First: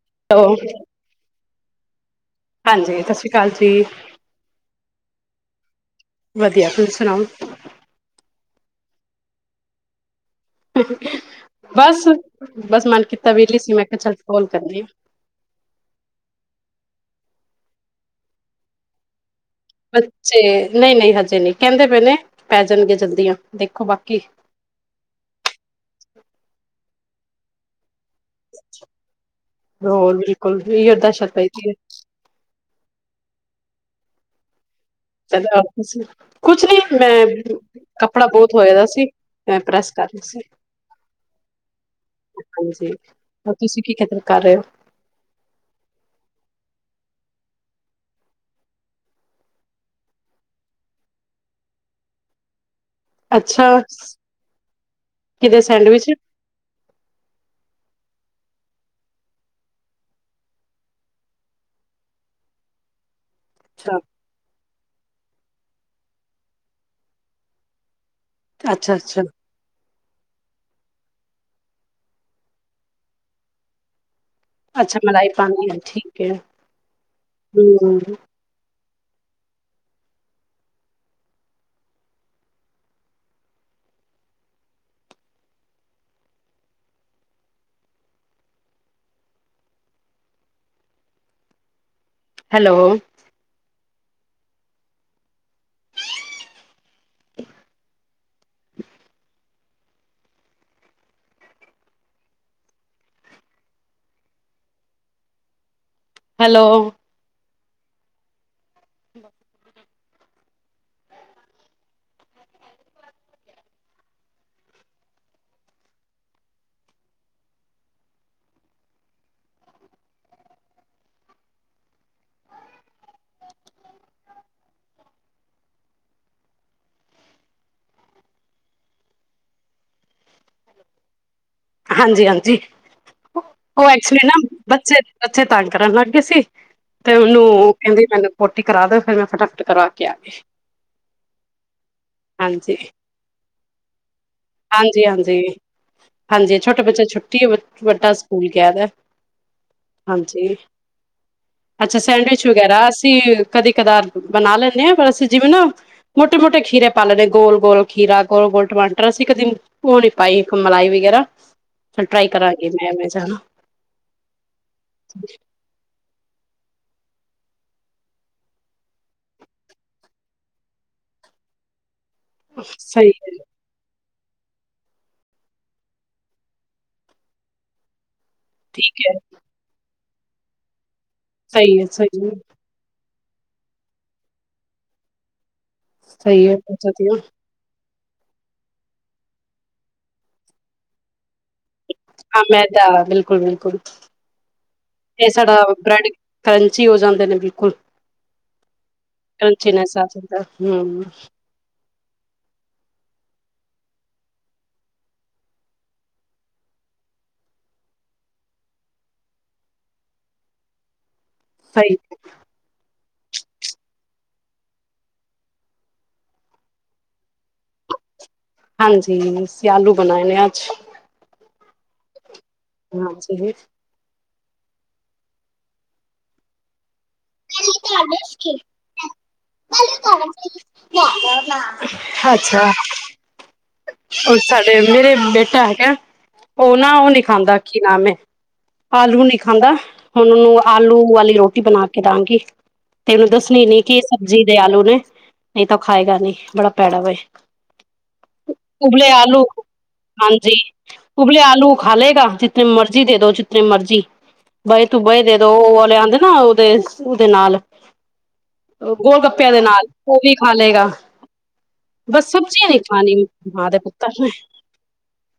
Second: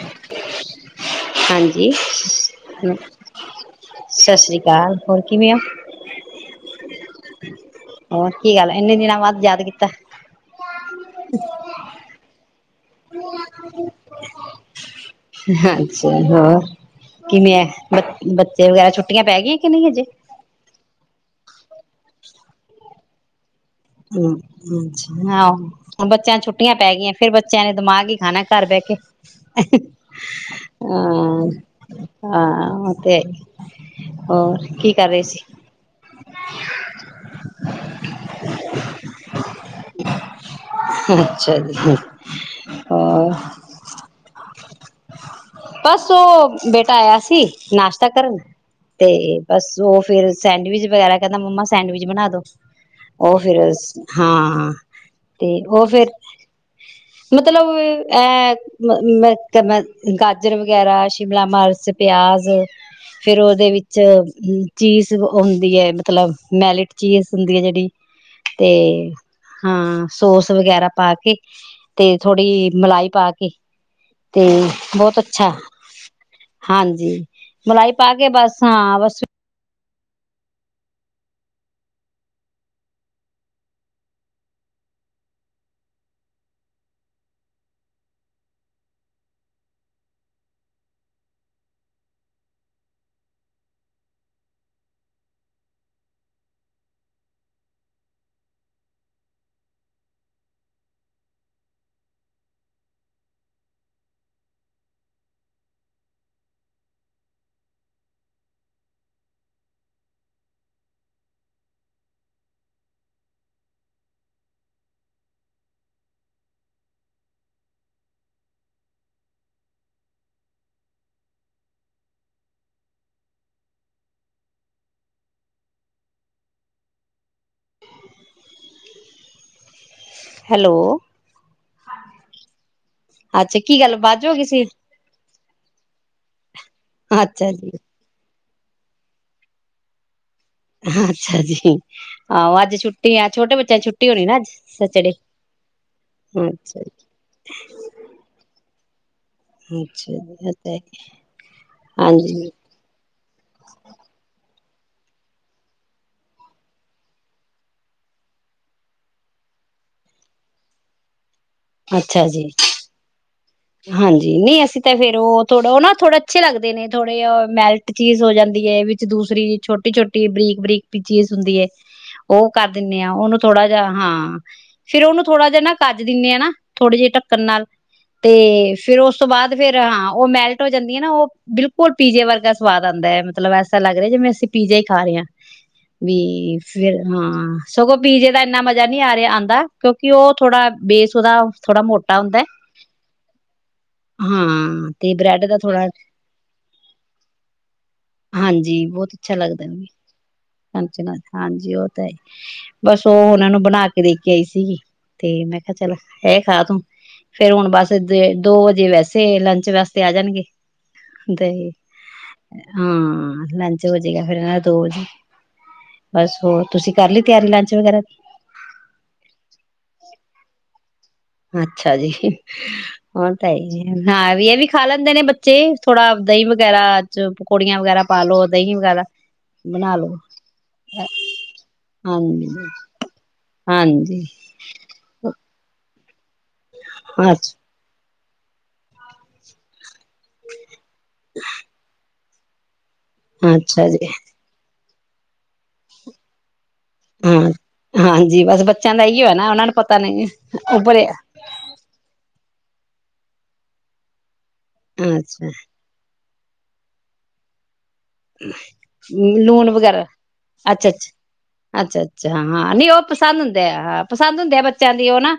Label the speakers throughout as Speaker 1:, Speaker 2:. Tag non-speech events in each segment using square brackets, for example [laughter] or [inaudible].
Speaker 1: [inaudible]
Speaker 2: ਹਾਂਜੀ
Speaker 1: ਹਾਂਜੀ ਸ਼੍ਰੀ ਅਕਾਲ ਜੀ
Speaker 2: ਸਤਿ ਸ੍ਰੀ ਅਕਾਲ, ਹੋਰ ਕਿਵੇਂ ਆ ਔ।
Speaker 1: ਵਧੀਆ ਤੁਸੀਂ ਸੁਣਾਓ।
Speaker 2: ਹੋਰ ਕੀ ਹਾਲ ਹੈ, ਇੰਨੇ ਦਿਨਾਂ ਬਾਅਦ ਯਾਦ ਕੀਤਾ।
Speaker 1: ਬਸ ਬਸ ਮਨ ਕਿ
Speaker 2: ਅੱਛਾ [unintelligible] ਕਿਵੇਂ ਐ, ਬ ਬੱਚੇ ਵਗੈਰਾ ਛੁੱਟੀਆਂ ਪੈਗੀ
Speaker 1: ਬੱਚੇ, ਨਈ-ਨਈ ਹਜੇ ਨਹੀ। ਕਹਿੰਦੇ ਪਏ ਨੇ ਪੈ ਜਾਣਗੇ ਜਲਦੀ ਆਂ
Speaker 2: ਹੂ ਹੂੰ ਹਾਂ ਹੁਣ ਬੱਚਿਆਂ ਨੂ ਛੁੱਟੀਆਂ ਪੈ ਗਈਆਂ ਫੇਰ ਬੱਚਿਆਂ ਨੇ ਦਿਮਾਗ ਹੀ ਖਾਣਾ ਘਰ ਬੈਕੇ,
Speaker 1: ਹੋਰ ਬਿਲਕੁਲ ਇਹੀ
Speaker 2: ਹਾਂ
Speaker 1: ਅਰਦਾਸ਼ਤ ਪਈ ਦੀ
Speaker 2: ਹਾਂ। ਤੇ ਹੋਰ ਕੀ ਕਰ ਰਹੇ ਸੀ
Speaker 1: ਕੁਛ ਨੀ ਮੈਂ ਕੱਪੜਾ ਬਹੁਤ ਹੋਯਾ ਦਾ ਸੀ, ਮੈਂ ਪ੍ਰੈਸ ਕਰ ਰੀ ਸੀ।
Speaker 2: ਅੱਛਾ ਜੀ
Speaker 1: ਹਾਂਜੀ ਹੋਰ ਤੁਸੀਂ ਕੀ ਫਿਕਰ ਕਰ ਰਹੇ ਔ।
Speaker 2: ਤਾਂ ਆਯਾ ਸੀ ਨਾਸ਼ਤਾ ਕਰਨ, ਤੇ ਬਸ ਉਹ ਫਿਰ ਸੈਂਡਵਿਚ ਵਗੈਰਾ ਕਹਿੰਦਾ ਮੰਮਾ ਸੈਂਡਵਿਚ ਬਣਾ ਦੋ ਔ ਫੇਰ
Speaker 1: ਅੱਛਾ
Speaker 2: ਹਾਂ,
Speaker 1: ਕਿਦੇ
Speaker 2: ਤੇ ਉਹ
Speaker 1: ਸੈਂਡਵਿਚ
Speaker 2: ਫੇਰ ਮਤਲਬ ਇਹ ਮ ਮੈਂ ਗਾਜਰ ਵਗੈਰਾ ਸ਼ਿਮਲਾ ਮਿਰਚ ਪਿਆਜ ਫਿਰ ਉਹਦੇ
Speaker 1: ਅੱਛਾ
Speaker 2: ਵਿੱਚ, ਹੂੰ ਚੀਜ਼ ਹੁੰਦੀ ਐ ਮਤਲਬ ਮੈਲਿਟ ਚੀਜ਼ ਹੁੰਦੀ ਹੈ ਜਿਹੜੀ ਤੇ
Speaker 1: ਅੱਛਾ
Speaker 2: ਹਾਂ ਸੋਸ ਵਗੈਰਾ ਪਾ ਕੇ ਤੇ ਥੋੜ੍ਹੀ ਮਲਾਈ ਪਾ ਕੇ ਤੇ ਬਹੁਤ
Speaker 1: ਮਲਾਈ
Speaker 2: ਅੱਛਾ
Speaker 1: ਪਾਣੀ ਹੈ ਠੀਕ ਹੈ
Speaker 2: ਹਾਂਜੀ ਮਲਾਈ
Speaker 1: ਹਮ
Speaker 2: ਪਾ ਕੇ ਬਸ ਹਾਂ ਬਸ [unintelligible]
Speaker 1: ਹੈਲੋ। [unintelligible] ਹੈਲੋ। [unintelligible]
Speaker 2: ਹੈਲੋ।
Speaker 1: ਹਾਂਜੀ ਹਾਂਜੀ
Speaker 2: ਅੱਛਾ ਕੀ
Speaker 1: ਉਹ
Speaker 2: ਗੱਲ
Speaker 1: ਐਕਚੁਲੀ
Speaker 2: ਬਾਜੂ ਹੋ
Speaker 1: ਨਾ
Speaker 2: ਗਈ ਸੀ
Speaker 1: ਬੱਚੇ। ਬੱਚੇ ਤੰਗ ਕਰਨ ਲਗ। ਕਿਸੀ। ਤੇ ਉਹਨੂੰ
Speaker 2: ਅੱਛਾ ਜੀ
Speaker 1: ਕਹਿੰਦੇ ਮੈਂਨੂੰ। ਹੋਰ ਠੀਕ ਕਰਾਂ ਦਿਓ ਫ਼ਿਰ ਮੈਂ ਫਟਾਫੱਟ ਕਰਵਾ ਕੇ ਆਗੀ
Speaker 2: ਅੱਛਾ ਜੀ। ਆਹੋ ਅੱਜ਼
Speaker 1: ਹਾਂਜੀ
Speaker 2: ਛੁੱਟੀ ਆ। ਛੋਟੇ ਬੱਚਿਆਂ ਨੂੰ ਛੁੱਟੀ ਹੋਣੀਂ ਨਾ ਅੱਜ਼
Speaker 1: ਹਾਂਜੀ
Speaker 2: ਸੈਚਰਡੇ।
Speaker 1: ਹਾਂਜੀ ਹਾਂਜੀ
Speaker 2: ਅੱਛਾ
Speaker 1: ਛੋਟੇ
Speaker 2: ਜੀ,
Speaker 1: ਬੱਚੇ ਨੂੰ ਛੁੱਟੀ ਵੱਡਾ ਸਕੂਲ ਗਿਆਂ ਕੈਦ।
Speaker 2: ਅੱਛਾ ਜੀ,
Speaker 1: ਹਾਂਜੀ
Speaker 2: ਤੇ
Speaker 1: ਅੱਛਾ ਸੈਂਡਵਿਚ
Speaker 2: ਹਾਂਜੀ।
Speaker 1: ਵਗ਼ੈਰਾ ਅਸੀਂ ਕਦੇ ਕਦਾਰ ਬਣਾਂ ਲੈਦੇ ਮੈਂ ਬੱਸ ਜਿਵੇਂ ਨਾ ਜਿਵੇਂ ਨਾ ਮੋਟੇ ਮੋਟੇ ਖੀਰੇ ਪਾ ਲੈਂਣੇ ਗੋਲ ਗੋਲ ਖੀਰਾ ਗੋਲ ਗੋਲ ਟਮਾਟਰ ਅਸੀਂ ਕਦੇ ਉਹ ਨੀਂ ਪਾਈ ਮਲਾਈ ਵਗ਼ੈਰਾ। [inaudible] ਤੇ
Speaker 2: ਅੱਛਾ
Speaker 1: ਟ੍ਰਾਈ
Speaker 2: ਜੀ,
Speaker 1: ਕਰਾਂਗੇ ਸੰਡਵਿਚ ਹੈਨਾ
Speaker 2: ਹਾਂਜੀ। ਨਹੀਂ ਅਸੀਂ ਤਾਂ ਫ਼ਿਰ ਉਹ ਥੋੜਾਂ ਉਹ ਨਾ ਥੋੜਾਂ ਅੱਛੇ ਲੱਗਦੇ ਨੇਂ ਥੋੜੇ ਮੈਲਟ ਚੀਜ ਹੋ ਜਾਂਦੀ ਹੈ। ਵਿੱਚ ਦੂਸਰੀ ਛੋਟੀ ਛੋਟੀ ਬਰੀਕ ਬਰੀਕ ਵੀ ਚੀਜ ਹੁੰਦੀ ਏ ਉਹ ਕਰ ਦਿੰਦੇਂ
Speaker 1: ਸਹੀ
Speaker 2: ਆ।
Speaker 1: ਹੈ
Speaker 2: ਉਹਨੂੰ ਥੋੜਾਂ ਜਿਹਾਂ। ਹਾਂ ਫ਼ਿਰ ਉਹਨੂੰ ਥੋੜਾਂ ਜਿਹਾਂ ਨਾ ਕੱਜ ਦਿੰਦੇਂ ਆ ਨਾ ਥੋੜੇ ਜਿਹੇ ਢੱਕਣ ਨਾਲ਼ ਤੇ
Speaker 1: ਠੀਕ
Speaker 2: ਫ਼ਿਰ ਉਸ
Speaker 1: ਹੈ
Speaker 2: ਤੋਂ ਬਾਅਦ ਫ਼ਿਰ ਹਾਂ। ਉਹ ਮੈਲਟ ਹੋ ਜਾਂਦੀ ਏਂ ਨਾ ਉਹ
Speaker 1: ਸਹੀ ਹੈ
Speaker 2: ਬਿਲਕੁੱਲ
Speaker 1: ਸਹੀ
Speaker 2: ਪੀਜੇ
Speaker 1: ਹੈ
Speaker 2: ਵਰਗਾਂ ਸਵਾਦ ਆਉਂਦਾਂ ਹੈਂ। ਮੱਤਲਬ ਐਸ਼ਾਂ ਲੱਗ ਰਿਹਾਂ ਜਿਵੇਂ ਅਸੀਂ ਪੀਜ਼ਾ ਹੀ ਖਾ ਰਹੇਂ ਹਾਂ।
Speaker 1: ਸਹੀ ਹੈ
Speaker 2: ਵੀ
Speaker 1: ਬਹੁਤ
Speaker 2: ਫ਼ਿਰ
Speaker 1: ਵਧੀਆ
Speaker 2: ਹਾਂ। ਸਗੋਂ ਪੀਜੇ ਦਾ ਇੰਨਾਂ ਮਜ਼ਾ ਨਹੀਂ ਆ ਰਿਹਾਂ ਆਉਂਦਾ ਕਿਉਂਕਿ ਉਹ ਥੋੜਾਂ ਬੇਸ ਉਹਦਾ। ਥੋੜਾਂ ਮੋਟਾ ਹੁੰਦਾਂ ਏ
Speaker 1: ਬਿਲਕੁੱਲ ਬਿਲਕੁੱਲ ਫ਼ਿਰ
Speaker 2: ਬ੍ਰੈਡ
Speaker 1: ਸਾਡਾ
Speaker 2: ਦਾ ਥੋੜਾ
Speaker 1: ਬ੍ਰੈਡ ਕਰੰਚੀ ਹੋ ਜਾਂਦੇ ਨੇਂ ਬਿਲਕੁੱਲ।
Speaker 2: ਹਾਂਜੀ ਬਹੁਤ ਅੱਛਾ ਲੱਗਦਾ ਨਾਲ
Speaker 1: ਕਰੰਚੀਨੈਸ ਆ ਜਾਂਦਾ ਹਮ
Speaker 2: ਹਾਂਜੀ ਉਹ ਤੇਬਸ ਉਹ ਉਹਨਾਂ ਨੂੰ ਬਣਾਂ ਕੇ ਦੇ ਕੇ ਆਈ ਸੀ ਤੇ ਮੈਂ ਕਿਹਾਂ ਚੱਲੋਂ ਇਹ ਖਾਂ ਲੋ ਫ਼ਿਰ ਹੁਣ ਬਸ। ਤੇ ਦੋ ਵਜ਼ੇ ਵੈਸੇ ਲੰਚ ਵਾਸਤੇ ਆ ਜਾਂਣਗੇ। ਤੇ
Speaker 1: ਸਹੀ
Speaker 2: ਹਾਂ ਹਾਂ ਲੰਚ ਹੋਜੇਂਗਾ ਫ਼ਿਰ ਹਨਾ ਦੋ ਵਜ਼ੇ ਬਸ। ਹੋਰ ਤੁਸੀਂ ਕਰ ਲੀ
Speaker 1: ਹਾਂਜੀ ਅਸੀਂ ਆਲੂ ਬਣਾਏ ਨੇਂ ਅੱਜ।
Speaker 2: ਅੱਛਾ ਜੀ। ਉਹ ਤਾਂ
Speaker 1: ਹਾਂਜੀ।
Speaker 2: ਹੈ ਜੀ। ਹਾਂ ਏਂ ਵੀ ਖਾਂ ਲੈਂਦੇ ਨੇਂ ਬੱਚੇ। ਥੋੜਾਂ ਦਹੀਂ ਵਗ਼ੈਰਾ ਬਣਾ ਲੋ ਹਾਂਜੀ
Speaker 1: ਅੱਛਾ,
Speaker 2: ਹਾਂਜੀ
Speaker 1: ਸਾਡੇ ਮੇਰੇ ਬੇਟਾ ਹੈਗਾ। ਉਹ ਨਾ ਉਹ ਨੀ ਖਾਂਦਾ
Speaker 2: ਅੱਛਾ
Speaker 1: ਕੀ ਨਾਮ ਐ। ਆਲੂ ਨੀ ਖਾਂਦਾ। ਹੁਣ ਉਹਨੂੰ ਆਲੂ ਵਾਲੀ ਰੋਟੀ ਬਣਾ ਕੇ ਦਾਂਗੀ। ਤੇ ਇਹ ਨੂੰ ਦੱਸਣੀ ਨੀ
Speaker 2: ਅੱਛਾ
Speaker 1: ਕੀ
Speaker 2: ਜੀ
Speaker 1: ਸਬਜ਼ੀ ਦੇ ਆਲੂ ਨੇ ਨਹੀਂ ਤਾਂ ਉਹ ਖਾਏਗਾ ਨਹੀਂ ਬੜਾ ਪੈੜਾ ਵੇ
Speaker 2: ਹਾਂ ਹਾਂਜੀ ਬਸ ਬੱਚਿਆਂ ਦਾ
Speaker 1: ਉਬਲੇ
Speaker 2: ਇਓ ਹੈ
Speaker 1: ਆਲੂ
Speaker 2: ਨਾ ਉਹਨਾਂ ਨੂੰ ਪਤਾ ਨਹੀਂ
Speaker 1: ਹਾਂਜੀ,
Speaker 2: ਉੱਪਰ
Speaker 1: ਉਬਲੇ ਆਲੂ ਖਾ ਲਏਗਾ ਜਿਨੀ ਮਰਜ਼ੀ ਦੇ ਦੋ ਜਿਤਨੀ ਮਰਜ਼ੀ ਬਾਈ ਤੂੰ ਵੀ ਹੀ ਦੇ
Speaker 2: ਅੱਛਾ
Speaker 1: ਦੋ ਉਹ ਵਾਲਿਆਂ ਦੇ ਹਾਂ ਉਦੇ ਉਹਦੇ ਨਾਲ ਗੋਲ ਗੱਪਿਆਂ ਦੇ
Speaker 2: ਲੂਣ
Speaker 1: ਨਾਲ
Speaker 2: ਵਗੈਰਾ
Speaker 1: ਉਹ ਵੀ ਖਾ ਲਏਗਾ
Speaker 2: ਅੱਛਾ-ਅੱਛਾ-ਅੱਛਾ-ਅੱਛਾ
Speaker 1: ਬਸ ਸਬਜ਼ੀਆਂ
Speaker 2: ਹਾਂ
Speaker 1: ਨੀ
Speaker 2: ਨਹੀਂ ਉਹ
Speaker 1: ਖਾਣੀ
Speaker 2: ਪਸੰਦ ਹੁੰਦੇ
Speaker 1: ਮਾਂ ਦੇ
Speaker 2: ਆ ਹਾਂ
Speaker 1: ਪੁੱਤਰ ਨੇ
Speaker 2: ਪਸੰਦ ਹੁੰਦੇ ਆ ਬੱਚਿਆਂ ਦੀ ਉਹ ਨਾ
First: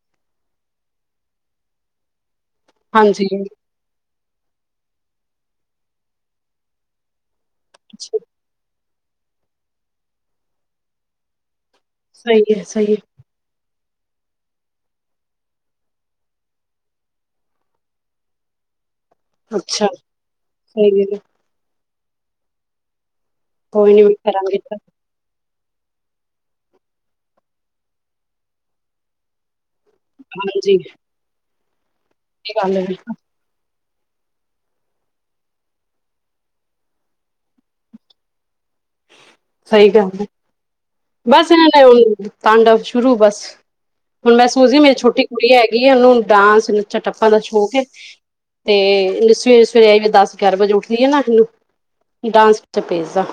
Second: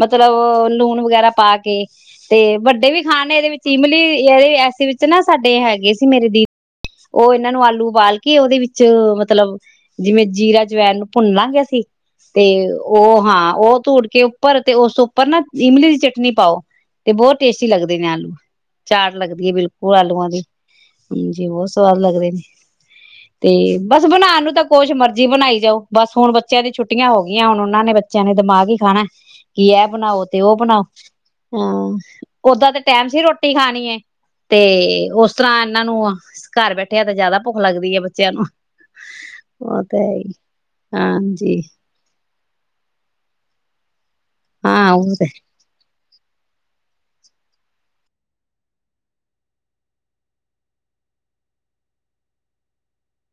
Speaker 2: ਮਤਲਬ ਲੂਣ ਵਗੈਰਾ ਪਾ ਕੇ ਤੇ ਵੱਡੇ ਵੀ ਖਾਣ
Speaker 1: ਹਾਂਜੀ
Speaker 2: ਨੇ ਇਹਦੇ ਵਿੱਚ ਇਮਲੀ ਦੇ ਐਸੇ ਵਿੱਚ ਨਾ ਸਾਡੇ ਹੈਗੇ ਸੀ ਮੇਰੇ ਦੀ ਹੋਰ। ਇਹਨਾਂ ਨੂੰ ਆਲੂ ਬਾਲ ਕੇ ਉਹਦੇ ਵਿੱਚ ਚ ਮਤਲਬ ਜਿਵੇਂ ਜੀਰਾ ਜਵੈਣ ਨੂੰ ਭੁੰਨ ਲਾਂ ਗਿਆ ਸੀ। ਤੇ
Speaker 1: ਸਹੀ ਹੈ ਸਹੀ
Speaker 2: ਉਹ ਹਾਂ ਉਹ ਧੂੜ ਕੇ ਉੱਪਰ ਤੇ ਉਸ ਉੱਪਰ ਨਾ ਇਮਲੀ ਦੀ ਚਟਨੀ ਪਾਓ, ਤੇ ਬਹੁਤ ਟੇਸਟੀ ਲੱਗਦੇ ਨੇ ਆਲੂ ਚਾਟ ਲੱਗਦੀ ਹੈ, ਬਿਲਕੁਲ ਆਲੂਆਂ ਦੀ
Speaker 1: ਸਹੀ ਹੈ
Speaker 2: ਹਾਜੀ ਬਹੁਤ ਸਵਾਦ ਸਵਾਦ ਲੱਗਦੇ ਨੇ। ਤੇ
Speaker 1: ਕੋਈ ਨੀ
Speaker 2: ਬਸ
Speaker 1: ਮੈਂ
Speaker 2: ਬਣਾਉਣ ਨੂੰ
Speaker 1: ਕਰਾਂਗੀ
Speaker 2: ਤਾਂ ਕੁਛ ਮਰਜੀ ਬਣਾਈ। ਜਾਓ, ਬਸ ਹੁਣ ਬੱਚਿਆਂ ਦੀ ਛੁੱਟੀਆਂ ਹੋ ਗਈਆਂ ਹੁਣ ਉਹਨਾਂ ਨੇ ਬੱਚਿਆਂ ਨੇ ਦਿਮਾਗ ਹੀ ਖਾਣਾ ਏ ਕਿ ਇਹ ਬਣਾਓ, ਤੇ ਉਹ
Speaker 1: ਹਾਂਜੀ
Speaker 2: ਬਣਾਓ। ਹਾਂ,
Speaker 1: ਇਹ
Speaker 2: ਓਦਾਂ ਤੇ
Speaker 1: ਗੱਲ
Speaker 2: ਟੈਮ ਸੀ ਰੋਟੀ ਖਾਣੀ ਏ। ਤੇ ਉਸ ਤਰ੍ਹਾਂ ਇਹਨਾਂ ਨੂੰ ਘਰ ਬੈਠਿਆਂ ਤੇ ਜ਼ਿਆਦਾ ਭੁੱਖ ਲੱਗਦੀ ਹੈ, ਬੱਚਿਆਂ ਨੂੰ ਉਹ
Speaker 1: ਸਹੀ
Speaker 2: ਤਾਂ
Speaker 1: ਗੱਲ ਹੈ,
Speaker 2: ਹੀ
Speaker 1: ਬਸ
Speaker 2: ਹਾਂਜੀ
Speaker 1: ਇਹਨਾਂ ਨੇ ਹੁਣ ਤਾਂਡਵ ਸ਼ੁਰੂ ਬਸ ਹੁਣ ਮਹਿਸੂਸ ਈ
Speaker 2: ਹਾਂ
Speaker 1: ਮੇਰੀ
Speaker 2: ਉਹ
Speaker 1: ਛੋਟੀ ਕੁੜੀ ਹੈਗੀ ਆ ਉਹਨੂੰ, ਡਾਂਸ ਨੱਚਾ ਟੱਪਾਂ ਦਾ ਸ਼ੌਂਕ ਹੈ, ਤੇ ਸਵੇਰੇ ਸਵੇਰੇ ਆਈ ਵੀ ਦਸ ਗਿਆਰ ਵਜੇ ਉੱਠਦੀ ਆ ਨਾ ਇਹਨੂੰ ਡਾਂਸ ਨੱਚਾ ਭੇਜਦਾ।